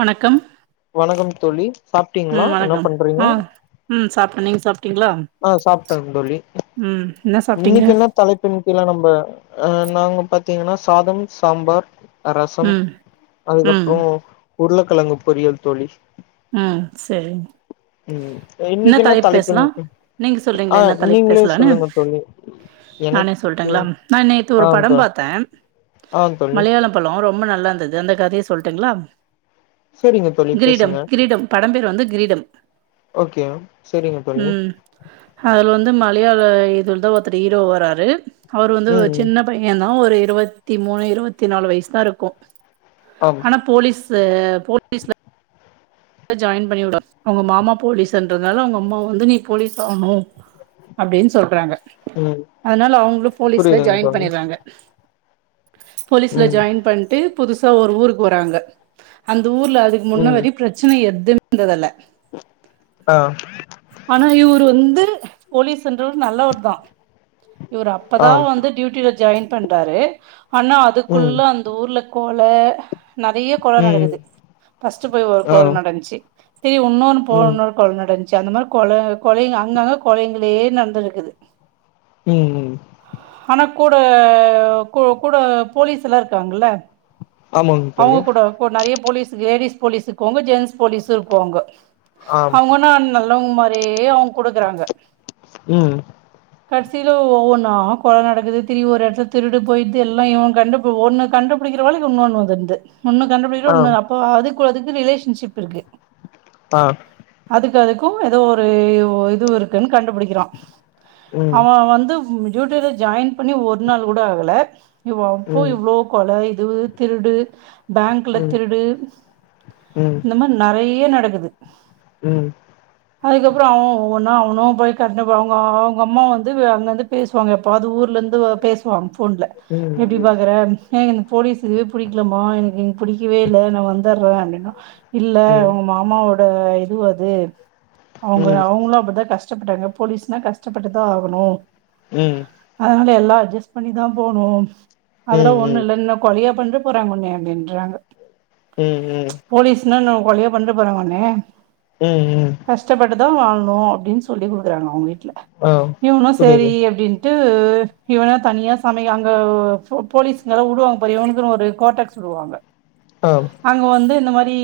வணக்கம் வணக்கம் தோழி சாப்ட்டீங்களா உம் என்ன வணக்கம் ஆஹ் உம் சாப் நீங் சாப் ஆஹ் சாப்ட்டங்க தொழி ம் என்ன சாப்ட்டீங்க இன்னைக்கு என்ன தலைப்பண்ணிக்க எல்லாம் நம்ம அஹ் நாங்க பத்தீங்கன்னா சாதம் சாம்பார் ரசம் ம் ம் அதுக்கப்றோ உருளைக்கிழங்கு பொறியியல் தோழி உம் செரி ம் என்ன இன்னைக்கு தலைப்பு தலைப்புன் பேசலாம் நீங்க ஆ சொல்கிறீங்களா என்ன தலைப்பு நீங்களே பேசலனு சொல்லுங்க தோழி நானே எனக்கு சொல்லட்டுங்களா நா நேத்து ஆ ஒரு படம் தோ பாத்த ஆ தோழி மலையாள பழம் ரொ ரொம்ப நல்லா இருந்தது அந்த கதையை சொல்ட்டுங்களா செரிங்க தோழி கிரீடம் பேசுங்க கிரீடம் படம் பேர் வந்து கிரீடம் ஓகே செரிங் தொழி டே ஏ ல்லூ இதுல தா ஒருத்தர் ஈரோ வராரூ அவுர் வந்தூ ம் ஒரு ம் சின்ன பைய்யென் நா ஒரு இருவத்தி மூணு இருவத்தி நாலு வயிஸ் தா ருக்கு ஆம் அனா போலீஸ் தே போலீஸ்ல ஜாயின் பண்ணி விடு வா அவுங்க மாமா போலீஸ்ன்றனாலெ அவுங்கம்மா வந்து நீ போலீஸா ஆஹ்ணு அப்டீன் சொல்றாங்க ம் அத்னால அவுங்ளு போலீஸ்ல புரியுதுங் ஜாயின் தோழி பண்ணிறாங்க போலீஸ்ல ம் ஜாயின் பண்ட்டு புதுசா ஒர் ஊருக் வராங்க அந் த ஊர்லெ அதுக் ம் முன்னாடி பிரச் எத்து ம் ந்ததல்லெ ஆ ஆனா இவுரு வந் து போலீஸ்ன்றவரு நல்லவர்தா இவரு ஆ அப்பதா வந்து டியூட்டில ஜாயின் பண்றாரு ஆனா ம் அதுக்குள்ளே அந்த ஊர்ல போல நறைய கொல ம் நடக்குது ஃபஸ்ட்டு போய் ஒரு ஆ கொல நடந்துச்சி சேரி உன்னொன்னு ம் போனோனா ஒரு கொல நடந்து ச்சி அந்த மாரி கொல கொலைங்க அங்கங்க கொலைங்களே நடந்துனுருக்குது ம் ம் கூட கூ கூட போலீஸ்லா இருக்காங்கல்ல ஆமாங்க அவுங்க தோழி கூட போ நறைய போலீஸ் லேடீஸ் போலீஸ்சு கோங்க ஜென்ஸ் போலீஸு இருக்குவாங்க ஆம் அவுங்கனா நல் அவுங் மாரியே அவுங் குடுக்குறாங்க ம் கடசில ஒவ்வொன்னா கொல நடக்குது தெரி ஒரு எடத்துல திருடு போயிட்டு எல்லா இவ கண்டு பு ஒன்னு கண்டுபுடிக்கிற வேலைக் உன்னோன் வந்துருது ஒன்னு கண்டுக்கிற ஆம் உன்னோனு அப்போ அது கொலது இது ரிலேஷன்ஷிப் இருக்கு ஆ க்கு அதுக்கு ஏதோ ஒரு இது இருக்குன் கண்டுபுடிக்கிறா ம் அவ வந்து ம் டூட்டில ஜாய்ன் பண்ணி ஒரு நாள் கூட ஆகல இவ அப்போ ம் இவ்ளோ கொலை து திருடு பேங்க்ல ம் ம் திருடு ம் இந்த மார் நெறை ய நடக்குது ம் ம் ம் அதுக்கப்ற அவ போனா அவனு போய் கட்டவாங்கோ அவங்க அம்மா வந்து அங்கருந்து பேசுவாங்க எப்போவாது ஊர்லருந்து பேசுவாங்க போன்ல ம் எப்டி ம் பாக்குற ஏ என போலீஸ்சு பிடிக்கலாமா எனக்கு இங் பிடிக்கவே இல்ல நா வந்தறே இல்லேனா இல்ல ம் உங்க மாமாவோ அ இது அது அவங்க அவங்களு அப்டித்தா கஷ் கஷ்டப்பட்டாங்க போலீஸ்னா கஷ்டப்பட்டுதா ஆகனு அதனால எல் லா அஜஸ் பண்ணிதா போனும் அதுட ம் ஒன்னு இல்ல இன்னா கொழைய பன்ற போறாங்க ஒன்னிய அப்டின்றாங்க ம் ம் போலீஸ் இன்னா என்னா ஓ கொழையா பன்ற போறாங்க ஒன்னே ம் ம் இதா வாங்னோ அப்டின்னு சொல்லி குடுக்குறாங்க அவுங்கிட் ட்ல ஆ இவங்ளு சேரி புரியுது அப்டின் ட்டு இவனா தனியா சமய அங்கவு போ போலீஸ் இந்ததடவ உடுவாங்க பார் இவனுக்கு ஒரு கோட்டக்ஸ் உடுவாங்க ஆ அங்க வந்து ரி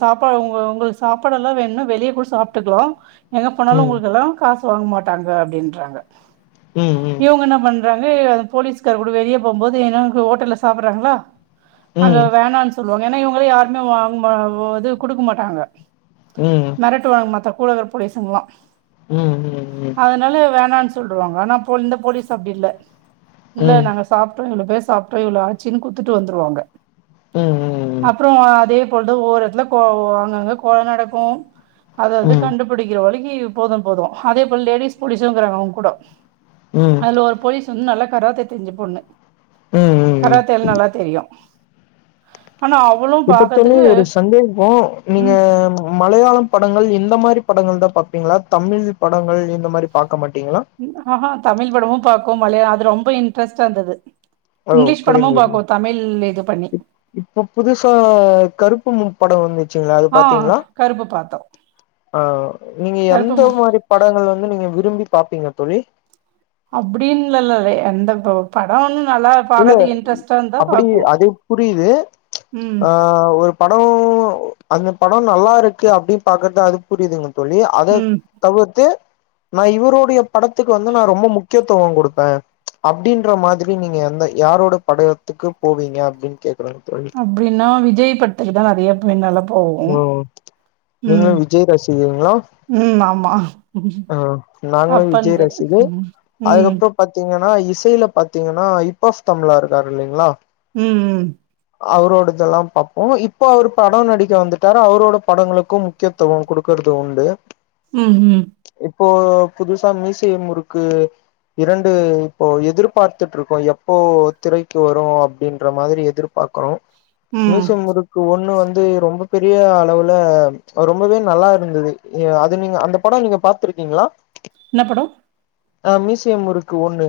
சாப்பாடு உங்க உங்கள் சாப்பாடுல்லா வேணுன்னா வெளிய கூட சாப்டுக்லா எங்க போனாலு ம் உங்களுக்கெல்லா காஸ் துவங்க மாட்டாங்க அப்டின்றாங்க ம் ம் ம் இவங்க என்னா பன் க போலீஸ்கார் கூட வெளிய போம்போது ஏன்ன ஹோட்டல்ல சாப்பிடறாங்களா அங்க ம் வேணானு சொ ங்க ஏன்னா இவங்களா யாருமே வாங் [unintelligible] கொடுக்க மாட்டாங்க ம் ம் மெரட்டுவாங்க மத்த கூடவர போலீஸ்ங்கலா ம் ம் ம் அதனால வேணானு சொல்வாங்க ஆனா போ இந்த போலீஸ் அப்டி இல்ல இல்ல நாங்க சாப்ட்டோ எங்கள பேச சாப்ட்டோ இவ்வள ஆச்சின்னு குடுத்துட்டு வந்துருவாங்க அப்புறோ அதே ழுது ஒவொரு எடத்துல கொ அங்கங்க கொல நடக்கும் ம் அதாவது ம் கண்டுபிடிக்கிற வரைக் போதும் போதும் அதே போல லேடிஸ் போலீசும் இருக்காங்க அவங்க கூட ம் ம் அதுல ஒரு போலீஸ் வந்து நல்லா கராத்தை தெரிஞ்ச பொண்ணு கராத்தே நல்லா தெரியும் ஆனா அவளும் ப இப்ப ஒரு சந்தேகம் நீங்க மலையாளம் படங்கள் இந்த மாரி படங்கள் தான்பாப் ங்களா தமிழ் படங்கள் இந்த மாரி பார்க் ஆஹ தமிழ் படமும் பாக் கும் மலையாளம் அது ரொம்ப இன்டரெஸ்டா இருந்தது ஓ இங்கிலீஷ் படமு புரிந்து பாக்கு தமிழ் இது பண்ணி இப்போ புதுசா கருப்பு முன் படம் வந்துச்சுங்களா அது ஆ பாத்தீங்களா கருப்பு பாத்தோ ஆஹ் நீங்க எந்த கருப்பு மாரி படங்கள் வந்து நீங்க விரும்பி பாப்பீங்க தோழி அப்படின்னுல்லல்ல எந்த இப்ப படம் ஒ இல்ல அப்படி அது புரியுது ம் ஆஹ் ஒரு படம் அந்த படம் நல்லா இருக்கு அப்படின்னு பாக்கறது அது புரியுதுங்க தோழி அத ம். தவிர்த்து நான் இவருடைய படத்துக்கு வந்து நான் ரொம்ப முக்கியத்துவம் கொடுப்பேன் அப்படின்ற மாதிரி நீங்க யாரோட படத்துக்கு போவீங்க அப்டின்னு கேட்க அப்டின்னா விஜய் படத்துக்குதான் நிறைய [unintelligible] ம் நீங்களும் விஜய் ரசிகங்களா ம் ஆமா. அ நாங்களும் விஜய் அப்பந்தே ரசிகர் ம். ம். அதுக்கப்புறம் பாத்தீங்கன்னா ன்னா இசையில பாத்தீங்கன்னா இப் ஆப் தமிழா இருக்காரு இல்லலைங்களா உம் உம் அவரோடதெல்லாம் பார்ப்போம் இப்போ அவரு படம் நடிக்க வந்துட்டாரு அவரோட படங்களுக்கும் முக்கியத்துவம் கொடுக்கறது உண்டு உம் ஹும் இப்போ புதுசா மிசியமுருக்கு இரண்டு இப்போ எதிர்பார்த்துட்டு இருக்கோம் எப்போ திரைக்கு வரும் அப்டின்ற மாரி எதிர்பாக்கறோம் ம். மீசூமுருக்கு ஒண்ணு வந்து தே ரொம்ப பெரிய அளவுல ரொம்பவே நல்லா இருந்தது அது நீங்க அந்த படம் நீங்க பாத்துருக்கீங்களா என்ன படம் அ மீசியமுறுக்கு ஒண்ணு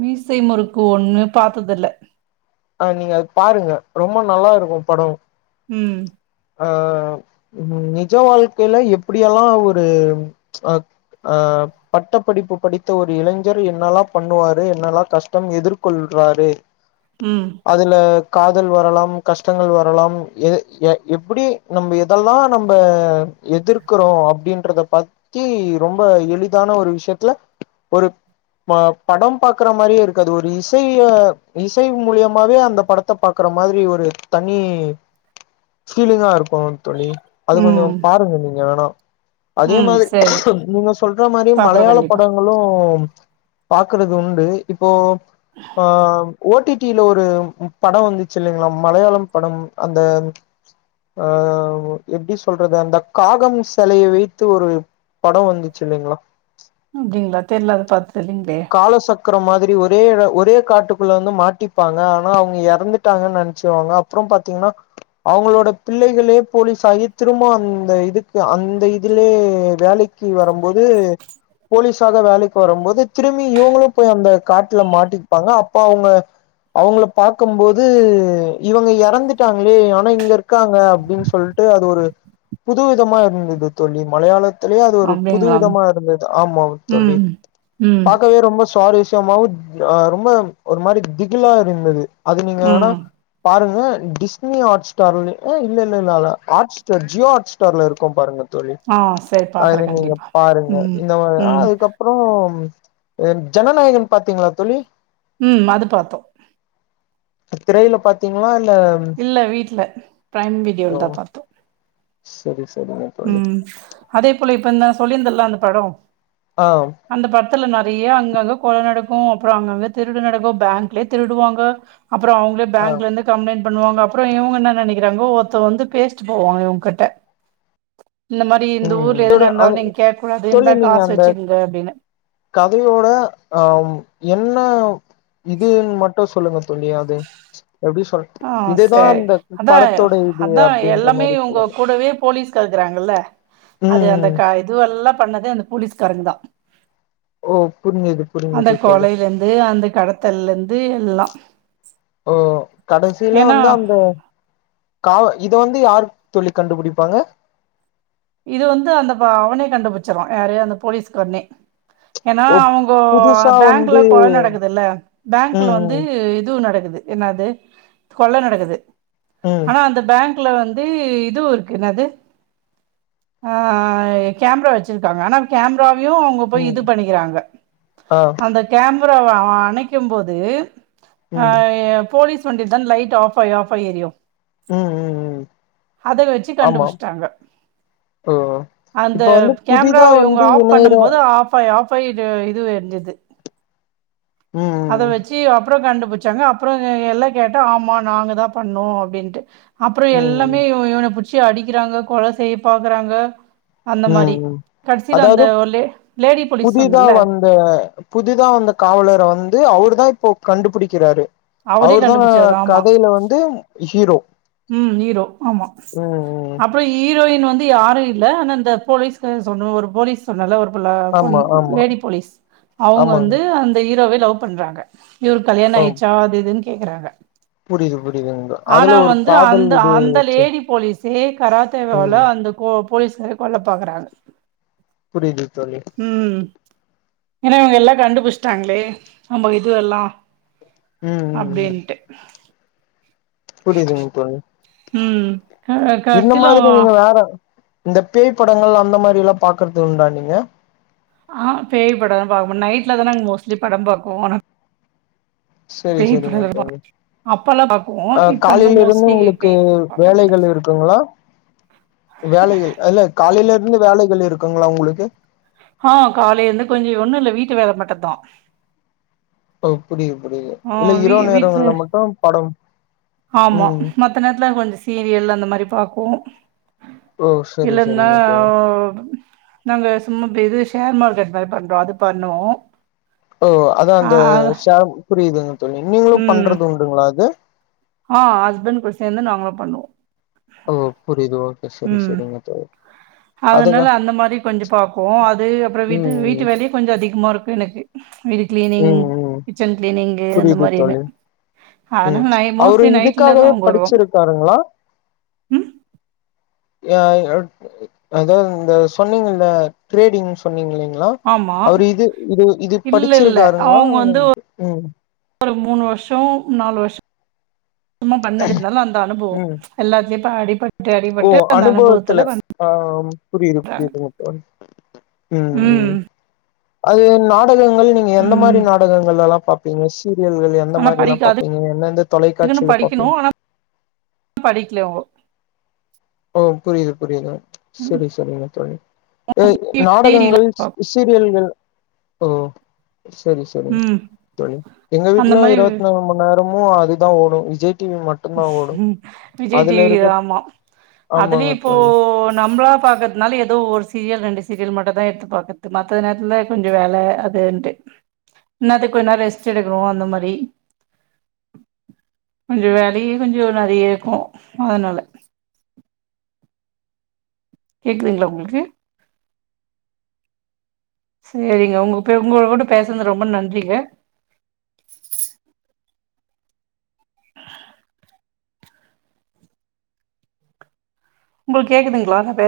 மீசை முறுக்கு ஒண்ணு பாத்ததுல ஆஹ் நீங்க அது பாருங்க ரொம்ப நல்லா இருக்கும் படம் உம் அஹ் உ நிஜ வாழ்க்கையில எப்டியெல்லாம் ஒரு அ அ பட்ட படிப்பு படித்த ஒரு இளைஞர் என்னல்லாம் பண்ணுவாரு என்னல்லாம் கஷ்டம் எதிர்கொள்றாரு ம், அதுல காதல் வரலாம் கஷ்டங்கள் வரலாம் எ எ எப்டி நம்ம எதெல்லா நம்ப எதிர்க்கிறோ அப்டின்றத பத்தி ரொம்ப எளிதான ஒரு விஷ்யத்துல ஒரு ப படம் பாக்குற மாதிரியே இருக்காது ஒரு இசைய இசை மூலியமாவே அந்த படத்த பாக்குற மாரி ஒரு தனி ஃபீலிங்காருக் கோ தோழி அது கொஞ்சோ ம், பாருங்க நீங்க வேணா அதே ம். சரி மாத் நீங்க சொல்ற மாரி பாக்குறோம் மலையாள கண்டிப்பா. படங்களூ பாக்குறதுண்டு இப்போ ஆ ஓ டி டி ல ஒரு படோ வந்துச்சு இல்லைங்ளா மலையாளம் படம் அந்த ஆ எப்டி சொல்றது அந்த காகம் செலையை வைத்து ஒரு படோ வந்துச்சில்லைங்களா அப்டிங்களா தெரியல அத பாத் தெர்லிங்ளே க்ரோ இருக்கிற மாதிரி ஒரே எட ஒரே காட்டுக்குள்ள வந்து மாட்டிப்பாங்க ஆனா அவுங்க இறந்துட்டாங்கன்னு நினைச்சுவாங்க அப்றோ பாத்தீன்னா அவுங்களோட பிள்ளைகளே போலீஸ் ஆகி திரும்போ அந்த இதுக்கு அந்த இதுலயே வேலைக்கு வரும்போது போலீஸாக வேலைக்கு வரும்போது திரும்பி இவங்களூ போய் அந்த காட்டுல மாட்டிப்பாங்க அப்ப அவுங்க அவுங்கள பாக்குபோது இவங்க எறந்துட்டாங்களே ஆனா இங்க இருக்காங்க அப்டின் சொல்ட்டு அது ஒரு புது விதமா இருந்தது தோழி மலையாளத் தோழி அது ஒரு புது அப்டிங்களா? விதமா இருந்தது ஆமா தோழி ம், ம், பாக்கவே ரொம்ப ஸ்வாரிஸ் யமாவூ ஆ ரொம்ப ஒரு மாரி திகிலா இருந்தது அது நீங்க ஆனா ம். பாருங்க டிஸ்னி ஹாட்ஸ்டார் ஆ இல்லல்லல்ல அல ஹாட்ஸ்டார் ஜியோ ஹாட் ஸ்டார்ல இருக்கூ பாருங்க தோழி ஆ சரி அது பாக்குறேன் நீங்க கண்டிப்பா. பாருங்க ம், இந்த மா ம், அதுக்கப்றோ அ ஜனநாயகன் பாத்தீங்களா தோழி ம் அது பாத்தோ திரைல பாத்தீங்ளா இல் இல்ல வீட்ல பிரைம் வீடியோல தா பாத்தோ செரி ஸ் ம் அதே போல இப்ப இந்த சொல்லியருந்தேல அந்த படோ ஆ பத்துல நறைய அங்கங்க கொல நடக்கூ அப்றோ அங்கங்க திருடு நடக்கூ பேங்க்லே திருடுவாங்க அப்றோ அவுங்ளே ஆ பேங்க்லேந்து கம்ப்ளைண்ட் பண்ணுவாங்க அப்றோ இவுங்க என்ன நெனைக்கிறாங்க ஒர்த்த வந்து பேசிட்டு போவாங்க இவுங்கட்ட ம் ட்டோட அ நீங்க கேக்க கூடாது சொல்லி இந்தா நீங்க காசு அந்த வச்சுக்கங்க அப்டின்னு கதையோட ஆம் என்ன இதுன் மட்டூ சொல்லுங்க தோழி அது எப்டி சொல் ஆ இதுதா செர் அந்த அதா படத்தோட இது அதா அப்டின்ற எல்லாமே மாரி இவங்க சொல்லுங்க கூடவே போலீஸ்கு எழுதுறாங்கல்ல ம் அது அந்த ம் க இதுவெல்லா பண்ணது அந்த பொலீஸ்காரங்தா ஓ புரிஞ்சுது அந்த புரிஞ்சுது தோழி கொலையிலந்து அந்த கடத்தல்லேந்து எல்லா கடசீல ஏன்னா வந்து அந்த காவ இத வந்து யார் தோழி கண்டுபுடிப்பாங்க இத வந்து அந்த வ அவனே கண்டுப்புட் ச்சிருவா யாரு அந்த போலீஸ் காரனே ஏனா ஓ அவங்கோ புதுசா பேங்க்ல வந்து கொல நடக்குதுல்ல பேங்க்ல வந்து ம் இதுவு நடக்கு து என்னாது கொள்ள நடக்குது ம் ஆனா அந்த பேங்க் ல வந்து இதுவு இருக்கு என்னாது ஆ கேம்ரா வச்சிருக்காங்க ஆனா கேம்ரா யு அவங்க போய் இது ம் பண்ணிக்கிறாங்க ஆ அந்த கேம் அப்பறோ அணைக்கெம் போது ஆ ம் போலீஸ் வண்டி தான் லைட் ஆஃபாயி ஆஃபாயி எரியு ம் ம் ம் அத வெச்சி ஆமா கண்டுப்புச்ட்டாங்க ஓ இப்ப வந்து புதிதா வந்து இணைற ஆ ஆஃபாயி இது இதுவு எறிஞ்சிது அத ம் வெச்சி அப்றொ கண்டு புச்சாங்க அப்றோ எல்லா கேட்டா ஆமா நாங்க தா பண்ணோ அப்டின்ட்டு அப்றொ ம் எல்லாமே ம் இவ இவன புச் சி அடிக்கிறாங்க கொல செய் பாக்குறாங்க அந்த மாரி. உம் ம் கடைசில அந்த அதாவது ஒரு லே லேடி போலீஸ் புதிதா சொன்னேன்ல, வந்த புதிதா வந்த காவலர வந்து அவரு தா இப்போ கண்டுப்புடிக்கிறாரு அவரே அவர்தா கண்டுபிடிச்சாரு கதையில வந்து ஹீரோ உம் ஈரோ ஆமா ம் ம் அப்பறோ ஈ ரோயின் வந்து யாரு இல்ல ஆனா இந்த போலீஸ் சொன்ன ஒரு போலீஸ் சொன்னல்ல ஒரு உள்ள ஆமா பொண்ணு ஆமா லேடி போலீஸ் அவங்க ஆமாங்க வந்து அந்த ஹீரோவ லவ் பண்றாங்க இவருக் கல்யாணொ ஆ ஆய்ச்சா அது இதுன் கேக்குறாங்க புரியுது புரியுது ஆனா அதுல ஒரு வந்து அந்த காதல் இது அந்த ச்ச லேடி போலீஸே கராத்தேவால ம் அந்த போ போலீச கொல்ல பாக்கறாங்க புரியிது தோழி ஏனா இவங்க எல்லா கண்டுபுடிச்சிட்டாங்களே நம்ம இது எல்லா ம் அப்படின்ட்டு புரியுதுங் தோழி ம் க இந்த கடைசில மாதிரி நீங்க வேற இந்த பேய்ப்படங்கள் அந்த மாதிரி எல்லா பாக்குறது உண்டா நீங்க ஆஹ் பேயி படல்லா பாப்பே நைட்ல தா நாங் மோஸ்ட்லி பட பாப்போ ஆனா சரி பேய் சரிங்க படோ பா தோழி அப்பல்லா பாக்குவோ அ இப்ப ரொம்ப காலைல இருந்து மோஸ்ட்லி உங்களுக்கு பேய் படோ பாக்கறதில்ல வேலைகள் இருக்குங்களா வேலைகள் இல்ல காலையில இருந்து வேலைகள் இருக்குங்களா உங்களுக்கு ஆஹ் காலைல இருந்து கொஞ்ச ஒன்னு இல்ல வீட்டு வேல மட்டு்தா ஓ புரியிது புரியுது இல்ல இரவு வீட்ல நேரங்கள்ல மட்டு பட ஆமா மத்த நேரத்துல கொஞ்ச சீரியல் அந்த மாதிரி பாப் போ ஓ செரி இல்லன்னா செரிங்க தோழி நாங்க சும்மா பே இது ஷேர் மார்க்கெட் மாரி பண்றோ அது பண்ணுவோ ஓ அதா ஆ அந்த அது சேர் புரியி து நீங்களு பண்றது உண்டுங்களா அது ஆஹ் ஹஸ்பண்ட் கூட சேந்து நாங்ளு பண்ணுவோ ஓ புரியிது ஓகே சரி ம் சரிங்க தோழி அதனால அதுதா அந்த மாரி கொஞ்ச பாப்போ அது அப்ற வீட்டு ம் வீட்டு ம் வேலயு கொஞ்ச அதி கமா இருக்கு எனக்கு வீடு கிளீனிங் ம் ம் கிச்சன் கிளீனிங்கு அந்த புரியுது மாரி இது தோழி ம் அதனால நை அவரு மோஸ்ட்லி நைட்ல தா இதுக்காகவே அவங் வருவாங் படிச்சிருக்காருங்களா ய அதாவது இந்த சொன்னீங்கல்ல இந்த ட்ரேடிங் சொன்னீங்ளிங் ல ஆமா அவரு இது இது இது இல்ல இல்ல படிச்சிருக்காருங்களா அவங்க வந்து [unintelligible] உம் ஒரு மூணு வருஷோ நாலு வருஷ் சும்மா பண்ணதில்ல ஆனா அந்த அனுபவோ ம் எல்லாத்தை [unintelligible] ஓ அனுபவத்துல ஆஹ் ஓ புரியுது புரியுதுங்க தோழி ம் ம் அது நா டகங்கள் நீங்க எந்த ம் மாரி நாடகங்களெலா பாப் பிங்க சீரியல்கள் எந்த ஆனா மாரிலா படிக்க பாப்பிங்க எந்தெந்த அதுக்குன்னு தொலைக்காட்சியில படிக்கணு பாப்பிங் ஆனா படிக்கல அவோ ஓ புரியுது புரியுது செரி செரிங்க தோழி அ விஜய் டிவில நாடகங்கள் பாக் சீரியல்கள் ஓ சரி சரி ம் தோழி எங்க அந்த வீட்லயு மாரி இருவத்நாலு மண் நேர மு அதுதா ஓடு விஜய் டிவி மட்டுந்தா ஓடு விஜய் டி அதுல வி இருக்க ஆமா ஆமாங்க அதுலயு இப்போ தோழி ந நம்ளா பாக்றதுனால ஏதோ ஒரு சீரியல் ரெண்டு சீரியல் மட்டும் தா எடுத்து பாக்குரது மத்த நேரத்துலா கொஞ்சம் வேல அதுன்ட்டு இன்னாத்துக்கு கொஞ்ச நேர ரெஸ்ட் எடுக்கறோ அந்த மாரி கொஞ்ச வேல வெயில் கொஞ்சம் அதிகரிக்கும் அதனால கேக்குதுங்களா உங்களுக்கு செரிங்க உங்க உங்களோட பேசனது ரொம்ப நன்றிங்க உங்குளுக்கு கேக்குதுங்களா நான் பே